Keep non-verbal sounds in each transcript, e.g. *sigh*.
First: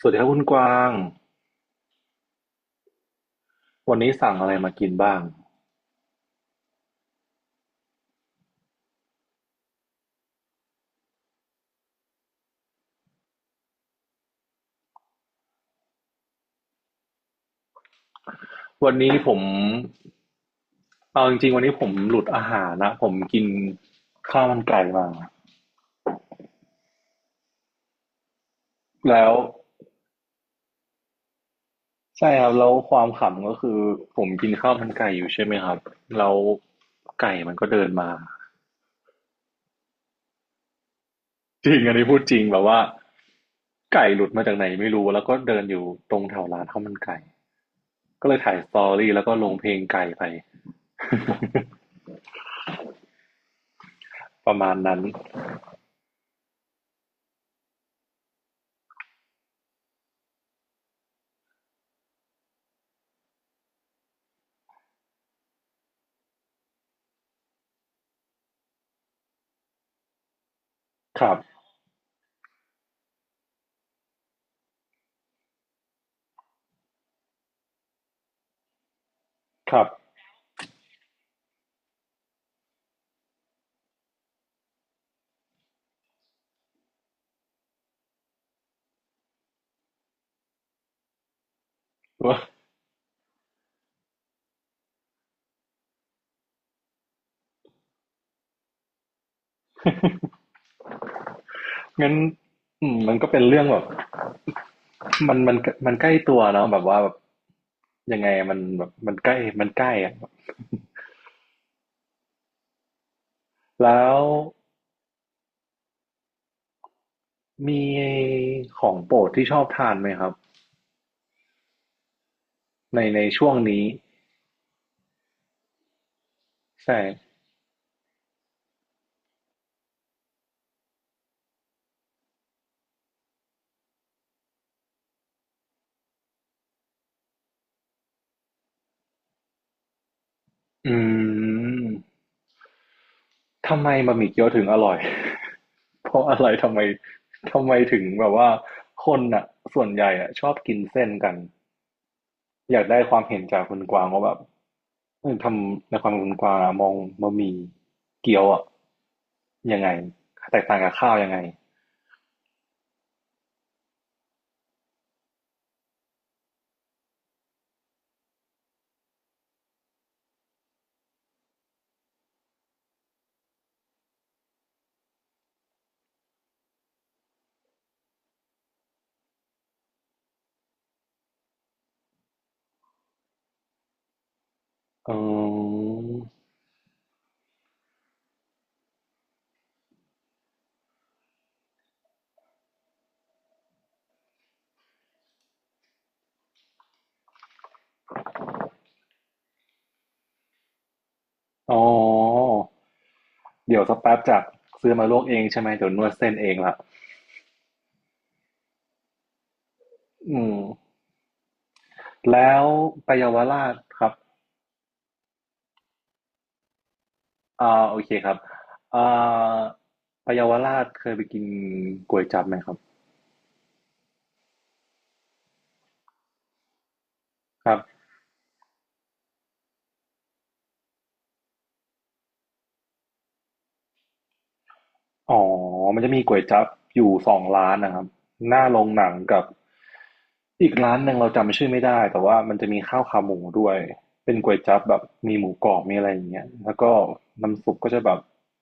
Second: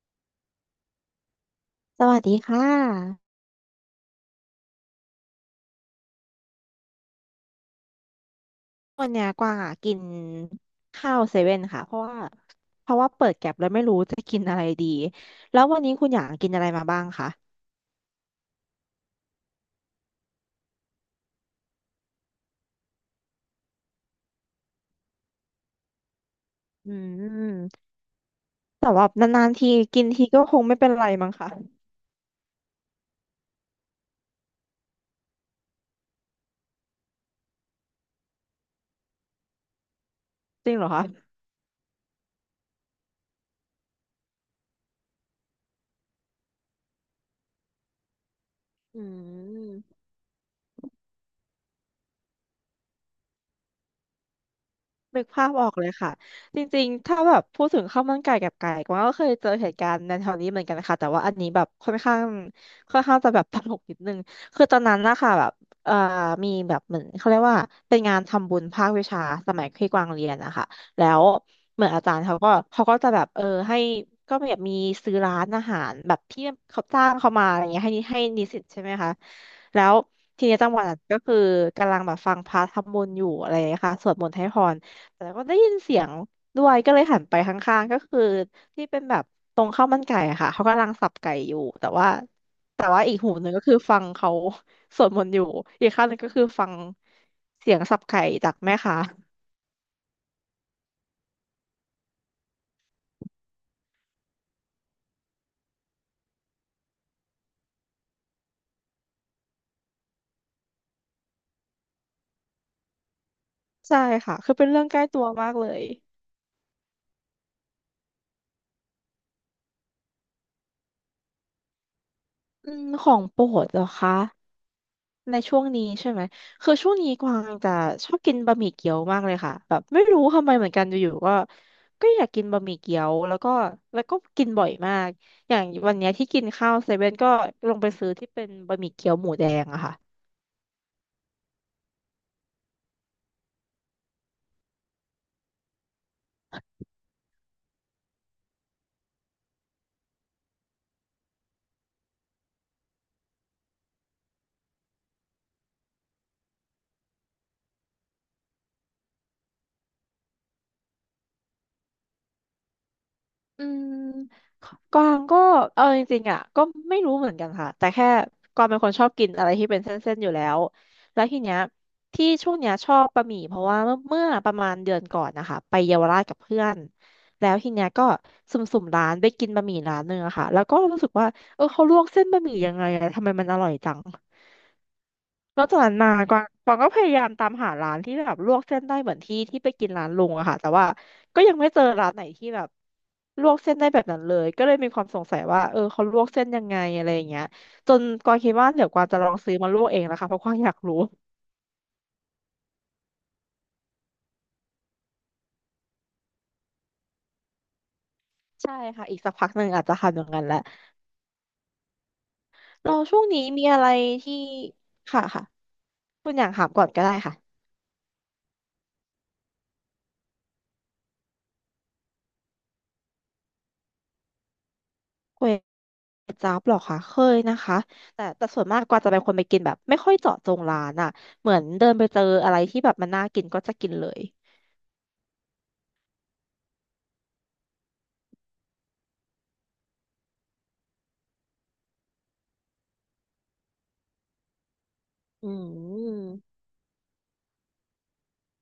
สวัสดีครับคุณกวางสวัสดีค่ะวันนี้สั่งอะไรมากินบ้าง วันเนี้ยกวางอ่ะกินข้าวเซเว่นค่ะเพราะว่าเปิดแก็บแล้วไม่รู้จะกินอะไรดีแล้ววันนี้คุณอยากกินอะไรมาบ้างคะวันนี้ผม เอาจริงๆวันนี้ผมหลุดอาหารนะ ผมกินข้าวมันไก่มา อืมแต่ว่าแล้วนานๆทีกินทีก็คงไม่เป็นไรมั้งค่ะใช่ครับแล้วความขำก็คือผมกินข้าวมันไก่อยู่ใช่ไหมครับ แล้วไก่มันก็เดินมา จริงเหรอคะจริงอันนี้พูดจริงแบบว่าไก่หลุดมาจากไหนไม่รู้ แล้วก็เดินอยู่ตรงแถวร้านข้าวมันไก่ก็เลยถ่ายสตออืรี่แล้วก็ลงเพลงม ไก่ไปประมาณนั้นนึกภาพออกเลยค่ะจริงๆถ้าแบบพูดถึงข้าวมันไก่กับไก่กวางก็เคยเจอเหตุการณ์ในแถวนี้เหมือนกันค่ะแต่ว่าอันนี้แบบค่อนข้างจะแบบตลกนิดนึงคือตอนนั้นนะคะแบบเอ่อมีแบบเหมือนเขาเรียกว่าเป็นงานทำบุญภาควิชาสมัยที่กวางเรียนนะคะแล้ควรับเหมือนอาจารย์เขาก็จะแบบเออให้ก็แบบมีซื้อร้านอาหารแบบที่เขาจ้างเขามาอะไรเงี้ยให้นิสิตใช่ไหมคะคแล้รับวทีนี้จังหวะนั้นก็คือกำลังแบบฟังพระทำบุญอยู่อะไรนะคะสวดมนต์ให้พร แต่ก็ได้ยินเสียงด้วยก็เลยหันไปข้างๆก็คือที่เป็นแบบตรงข้าวมันไก่อะค่ะเขากำลังสับไก่อยู่แต่ว่าว่าแต่ว่าอีกหูหนึ่งก็คือฟังเขาสวดมนต์อยู่อีกข้างหนึ่งก็คือฟังเสียงสับไก่จากแม่ค้างั้นอืมมันก็เป็นเรื่องแบบ มันมันใกล้ตัวเนาะแบบว่าแบบยังไงมันแบบมันใกล้มันใกล้อะใช่แล้วค่ะคือเป็นเรื่องใกล้ตัวมากเลยมีของโปรดที่ชอบทานไหมครับอืมในขอในงโปรช่วงดเหรนี้อคะ ในช่วงนี้ใช่ไหม คือช่วใช่งนี้กวางจะชอบกินบะหมี่เกี๊ยวมากเลยค่ะแบบไม่รู้ทำไมเหมือนกันอยู่ๆก็ก็อยากกินบะหมี่เกี๊ยวแล้วก็กินบ่อยมากอย่างวันเนี้ยที่กินข้าวเซเว่นก็ลงไปซื้อที่เป็นบะหมี่เกี๊ยวหมูแดงอะค่ะ อืมทำไมบะหมี่เกี๊ยวถึงอร่อย *laughs* เพราะอะไรทำไมถึงแบบว่าคนอ่ะส่วนใหญ่อ่ะชอบกินเส้นกัน อยากได้ความเห็นจากคุณกวางว่าแบบเออทำในความเห็นคุณกวางอะมองบะหมี่เกี๊ยวอะยังไงแตกต่างกับข้าวยังไงอืมกวางก็เอาจริงๆอ่ะก็ไม่รู้เหมือนกันค่ะแต่แค่กวางเป็นคนชอบกินอะไรที่เป็นเส้นๆอยู่แล้วแล้วทีเนี้ยที่ช่วงเนี้ยชอบบะหมี่เพราะว่าเมื่อประมาณเดือนก่อนนะคะไปเยาวราชกับเพื่อนแล้วทีเนี้ยก็สุ่มๆร้านไปกินบะหมี่ร้านหนึ่งอะค่ะแล้วก็รู้สึกว่าเออเขาลวกเส้นบะหมี่ยังไงอะทำไมมันอร่อยจัง เอแล้วจาอกนั้นมากวางก็พยายามตามหาร้านที่แบบลวกเส้นได้เหมือนที่ที่ไปกินร้านลุงอะค่ะแต่ว่าก็ยังไม่เจอร้านไหนที่แบบลวกเส้นได้แบบนั้นเลยก็เลยมีความสงสัยว่าเออเขาลวกเส้นยังไงอะไรอย่างเงี้ยจนกวางคิดว่าเดี๋ยวกวางจะลองซื้อมาลวกเองนะคะเพราะกวางอยากรู้อ๋อเดี๋ยวสักแป๊บจากซื้อมาลวกเองใช่ไหมเดี๋ยวนวดเส้นเองละใช่ค่ะอีกสักพักหนึ่งอาจจะทำอย่างอืนั้นแหมละแล้วเราไปช่วงเยาวนี้มีราชอะไรครับที่ค่ะค่ะคุณอยากถามก่อนก็ได้ค่ะ อ่าโอเคครับอ่าไปเยาวราชเคยไปกินก๋วยจั๊บไหมครับจ๊าบหรอคะเคยนะครัคะบ แต่ส่วนมากกว่าจะเป็นคนไปกินแบบไม่ค่อยเจาะจงร้านอ่ะเหมือนเดินไปเจออะไรที่แบบมันน่ากินก็จะกินเลยอ๋อมันจะมีก๋วยจั๊บอยู่สองร้านนะครับหน้าโรงหนังกับอีกร้านหนึ่งเราจำชื่อไม่ได้แต่ว่ามันจะมีข้าวขาหมูด้วยเป็นก๋วยจั๊บแบบมีหอืมูกรอบมีอะไรอย่างมเงี้ยแล้วก็น้ำซุปก็จะแบบ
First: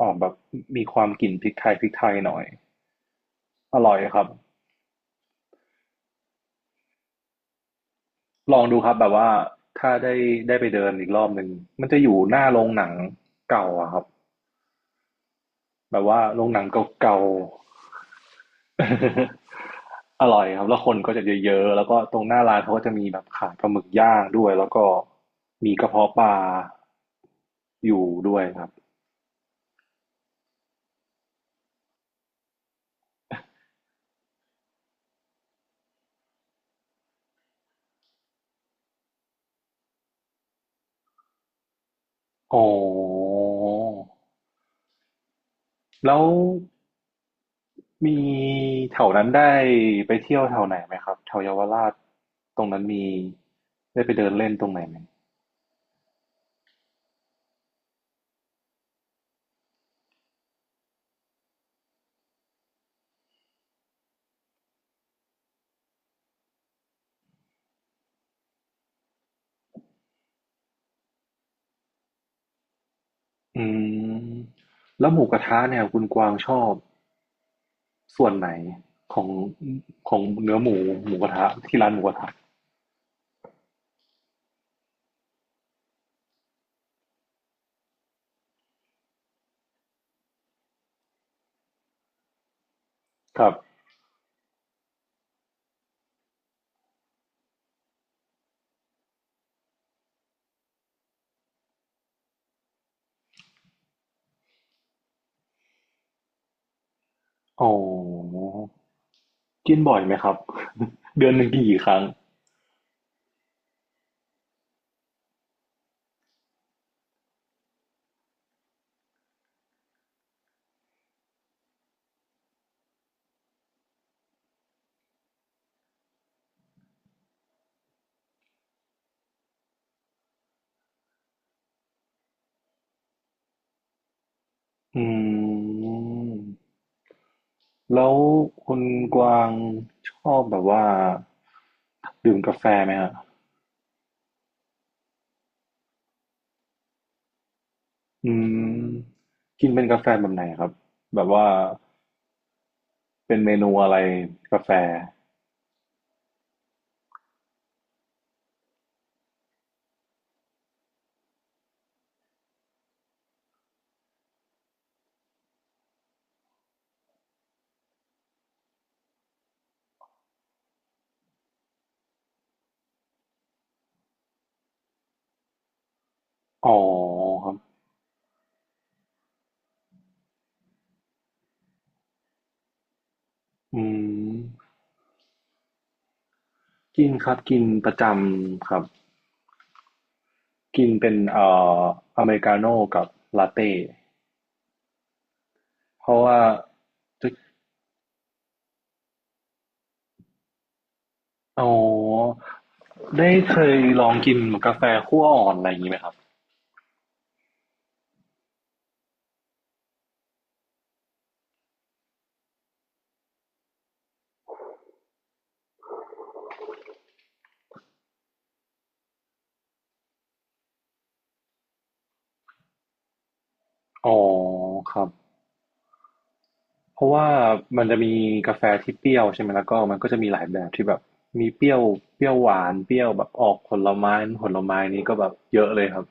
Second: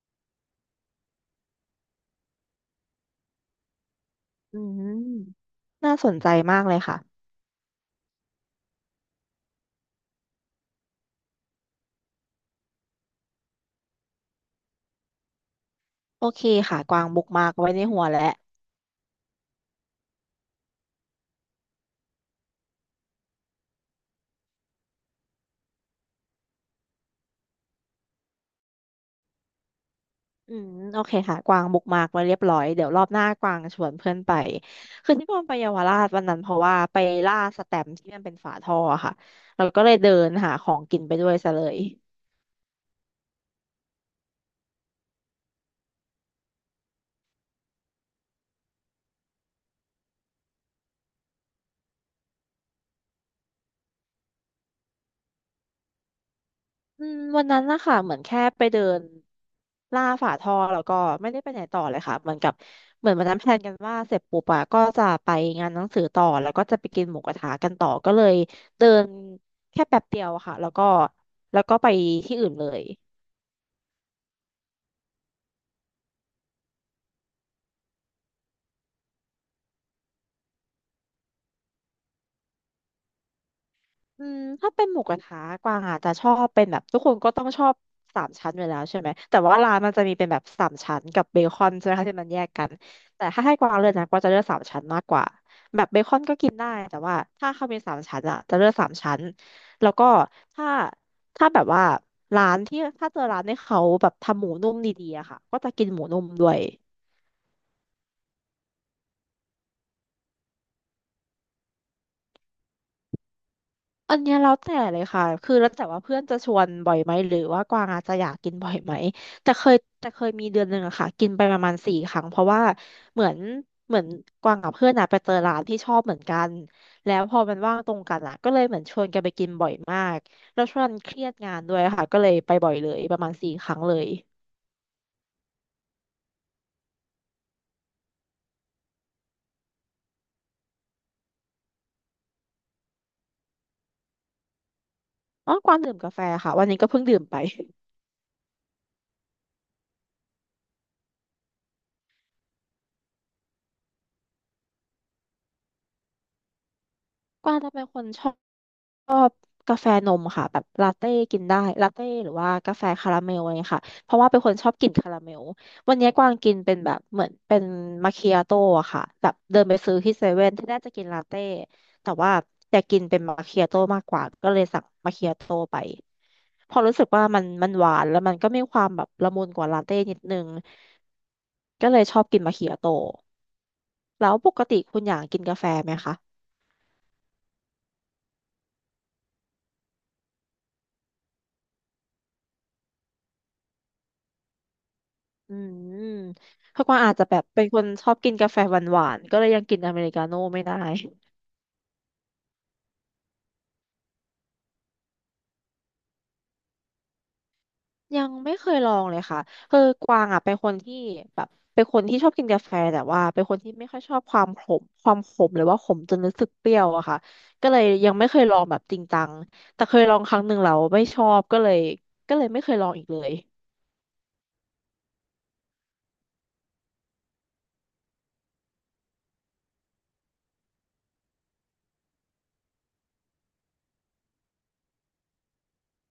ออกแบบมีความกลิ่นพริกไทยหน่อยอร่อยครับอืมน่าสนใจมากเลยค่ะลองดูครับแบบว่าถ้าได้ได้ไปเดินอีกรอบหนึ่งมันจะอยู่หน้าโรงหนังเก่าอะครับแบบว่าโอโรเคงหนังค่ะกวางเก่า บุกมากไว้ในหัวแล้ว *laughs* อร่อยครับแล้วคนก็จะเยอะๆแล้วก็ตรงหน้าร้านเขาก็จะมีแบบขายปลาหมึกย่างด้วยแล้วก็มีกระเพาะปลาอยู่ด้วยครับอืมโอเคค่ะกวางบุกมากไว้เรียบร้อยเดี๋ยวรอบหน้ากวางชวนเพื่อนไปคือที่กวางไปเยาวราชวันนั้นเพราะว่าไปล่าสแตมป์ที่มันเป็นฝาท่ออะค่ะเราก็เลยเดินหาของกินไปด้วยซะเลย อ๋อแล้วมีแถวนั้นได้ไปเที่ยวแถวไหนไหมครับแถวเยาวราชตรงนั้นมีได้ไปเดินเล่นตรงไหนไหมอืมวันนั้นนะคะเหมือนแค่ไปเดินล่าฝาท่อแล้วก็ไม่ได้ไปไหนต่อเลยค่ะเหมือนกับเหมือนวันนั้นแพลนกันว่าเสร็จปุ๊บอะก็จะไปงานหนังสือต่อแล้วก็จะไปกินหมูกระทะกันต่อก็เลยเดินแค่แป๊บเดียวอะค่ะแล้วก็ไปที่อื่นเลยอืมแล้วหมูกระทะเนี่ยคุณกวางชอบส่วนไหนของของเนื้อหมูหมูกระทะที่ร้านหมูกระทะอืมถ้าเป็นหมูกระทะกวางอาจจะชอบเป็นแบบทุกคนก็ต้องชอบสามชั้นอยู่แล้วใช่ไหมแต่ว่าร้านมันจะมีเป็นแบบสามชั้นกับเบคอนใช่ไหมคะที่มันแยกกันแต่คถ้ารับ ให้กวางเลือกนะกวางจะเลือกสามชั้นมากกว่า กินได้แต่ว่าถ้าข้าวเป็นสามชั้นอะจะเลือกสามชั้นแล้วก็ถ้าถ้าแบบว่าร้านที่ถ้าเจอร้านที่เขาแบบทำหมูนุ่มดีๆอะค่ะก็จะกินหมูนุ่มด้วย อ๋อกินบ่อยไหมครับ *laughs* เดือนหนึ่งกินกี่ครั้งอันเนี้ยแล้วแต่เลยค่ะคือแล้วแต่ว่าเพื่อนจะชวนบ่อยไหมหรือว่ากวางอาจจะอยากกินบ่อยไหมแต่เคยมีเดือนหนึ่งอะค่ะกินไปประมาณสี่ครั้งเพราะว่าเหมือนเหมือนกวางกับเพื่อนอะไปเจอร้านที่ชอบเหมือนกันแล้วพอมันว่างตรงกันอะก็เลยเหมือนชวนกันไปกินบ่อยมากแล้วช่วงนั้นเครียดงานด้วยค่ะก็เลยไปบ่อยเลยประมาณสี่ครั้งเลยอืมแล้วคุณกวางชอบแบบว่าดื่มกาแฟไหมฮะอ๋อกวางดื่มกาแฟค่ะวันนี้ก็เพิ่งดื่มไปอืมกินเป็นกาแฟแบบไหนครับแบบว่าเป็นเมนูอะไรกาแฟกวางจะเป็นคนชอบ ชอบกาแฟนมค่ะแบบลาเต้กินได้ลาเต้หรือว่ากาแฟคาราเมลอะไรเงี้ยค่ะเพราะว่าเป็นคนชอบกินคาราเมลวันนี้กวางกินเป็นแบบเหมือนเป็นมาคิอาโต้อะค่ะแบบเดินไปซื้อที่เซเว่นที่แรกจะกินลาเต้แต่ว่าอยากกินเป็นมาคิอาโต้มากกว่าก็เลยสั่งมาคิอาโต้ไปพอ๋ออรู้สึกว่ามันครัมันบหวานแล้วมันก็มีความแบบละมุนกว่าลาเต้นิดนึงก็เลยชอบกินมาคิอาโต้อืแล้มวปกติคุณอยากกินกาแฟไหมคะ กินครับกินประจำครับกินเป็นออเมริกาโน่กับลาเต้อืมเพราะว่า เพราะกวางอาจจะแบบเป็นคนชอบกินกาแฟหวานๆก็เลยยังกินอเมริกาโน่ไม่ได้ อ๋อได้เคยลองกินกาแฟคั่วอ่อนอะไรอย่างงี้ไหมครับ *laughs* ยังไม่เคยลองเลยค่ะคือกวางอ่ะเป็นคนที่แบบเป็นคนที่ชอบกินกาแฟแต่ว่าเป็นคนที่ไม่ค่อยชอบความขมหรือว่าขมจนรู้สึกเปรี้ยวอะค่ะก็เลยยังไม่เคยลองแบบจริงจังแต่เคยลองครั้งหนึ่งแล้วไม่ชอบก็เลยไม่เคยลองอีกเลยอ๋อครับเพราะว่ามันจะมีกาแฟที่เปรี้ยวใช่ไหมแล้วก็มันก็จะมีหลายแบบที่แบบมีเปรี้ยวเปรี้ยวหวานเปรี้ยวแบบออกผลไม้ผลไม้นี้ก็แบบเยอะเลยครับ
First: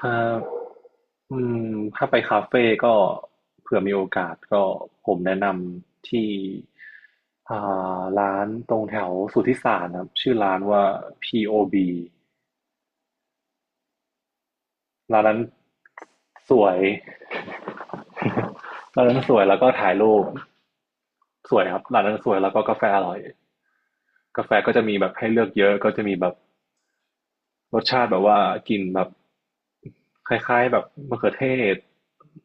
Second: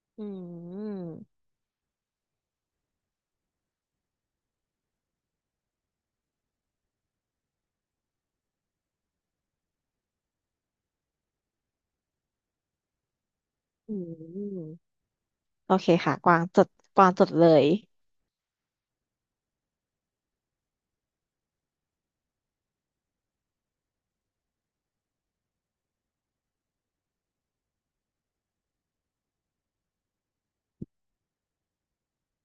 ถ้าอืมอืมถ้าไปคาเฟ่ก็เผื่อมีโอกาสก็ผมแนะนำที่อ่ร้านตรงแถวสุทธิสารครับชื่อร้านว่า POB อืมร้านนั้นโอเคค่ะกวางสจวดย กวางจดเลย *laughs* ร้านนั้นสวยแล้วก็ถ่ายรูปสวยครับร้านนั้นสวยแล้วก็กาแฟอร่อยกาแฟก็จะมีแบบให้เลือกเยอะก็จะมีแบบรสชาติแบบว่ากลินแบบคล้ายๆแบบมะเขือเทศ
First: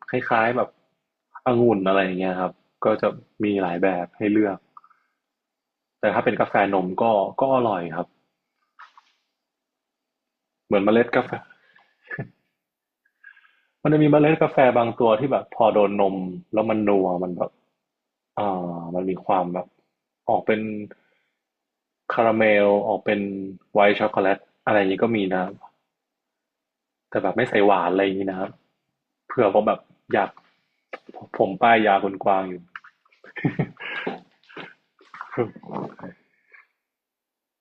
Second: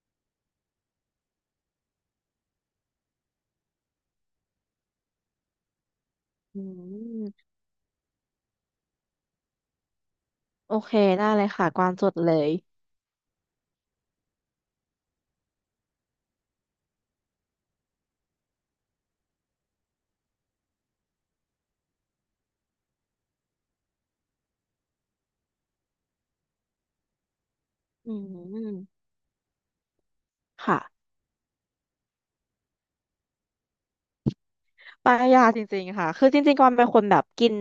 คล้ายๆแบบองุ่นอะไรอย่างเงี้ยครับก็จะมีหลายแบบให้เลือกแต่ถ้าเป็นกาแฟอืนมก็มก็อร่อยครับเหโอมือนเมเคล็ดกาได้แฟ เลยค่ะกวางจดเลย มันจะมีเมล็ดกาแฟบางตัวที่แบบพอโดนนมแล้วมันนัวมันแบบมันมีความแบบออกเป็นคาราเมลออกเป็นไวท์ช็อกโกแลตอะไรอย่างนี้ก็มีนะครับแต่แบบไม่ใส่หวานอะไรออืย่างนี้นะครับมเผื่อว่าแบบอยากค่ะผมป้ายยาคนกวางอยู่ ปลายาจริง *laughs* ๆค่ะคือจริงๆก่อนเป็นคนแบบกิน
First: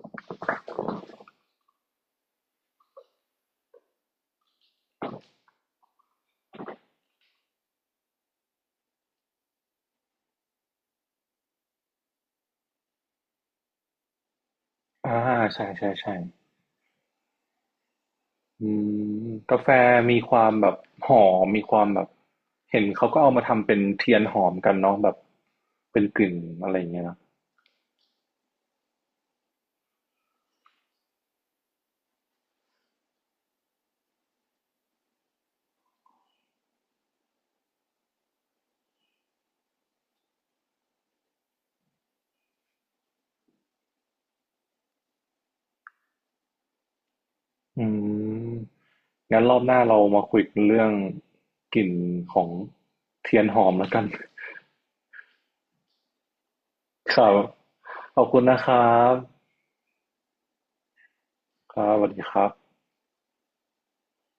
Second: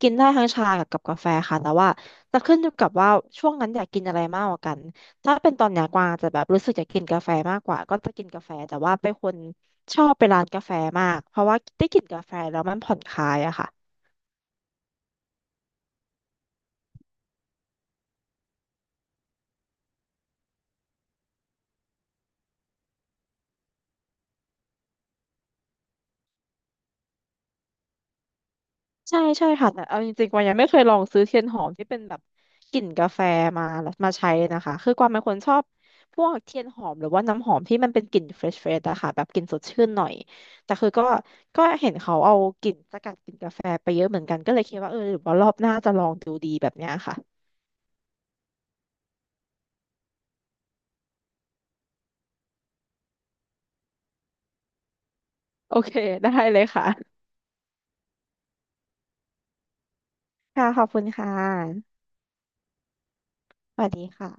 กินได้ทั้งชากับกาแฟค่ะแต่ว่าจะขึ้นอยู่กับว่าช่วงนั้นอยากกินอะไรมากกว่ากันถ้าเป็นตอนเนี้ยกวางจะแบบรู้สึกอยากกินกาแฟมากกว่าก็จะกินกาแฟแต่ว่าเป็นคนชอบไปร้านกาแฟมากเพราะว่าได้กลินกาแฟแล้วมันผ่อนคลายอะค่ะ อ่าใช่ใช่ใช่อืมกาแฟมีความแบบหอมมีความแบบเห็นเขาก็เอามาทำเป็นเทียนหอมกันเนาะแบบเป็นกลิ่นอะไรอย่างเงี้ยนะ ใช่ใช่ค่ะแต่เอาจริงๆกวางยังไม่เคยลองซื้อเทียนหอมที่เป็นแบบกลิ่นกาแฟมามาใช้นะคะคือกวางเป็นคนชอบพวกเทียนหอมหรือว่าน้ำหอมที่มันเป็นกลิ่นเฟรชเฟรชอะค่ะแบบกลิ่นสดชื่นหน่อยแต่คือก็เห็นเขาเอากลิ่นสกัดกลิ่นกาแฟไปเยอะเหมือนกันก็เลยคิดว่าเออหรือว่ารอบหน้าจะลองดูดีแบบเนี้ยค่ะอืมงั้นรอบหน้าเรามาคุยกันเรื่องกลิ่นของเทียนหอมแล้วกันโอเคได้เลยค่ะครับขอบคุณนะครับค่ะขอบคุณค่ะครับสวัสดีครับสวัสดีค่ะ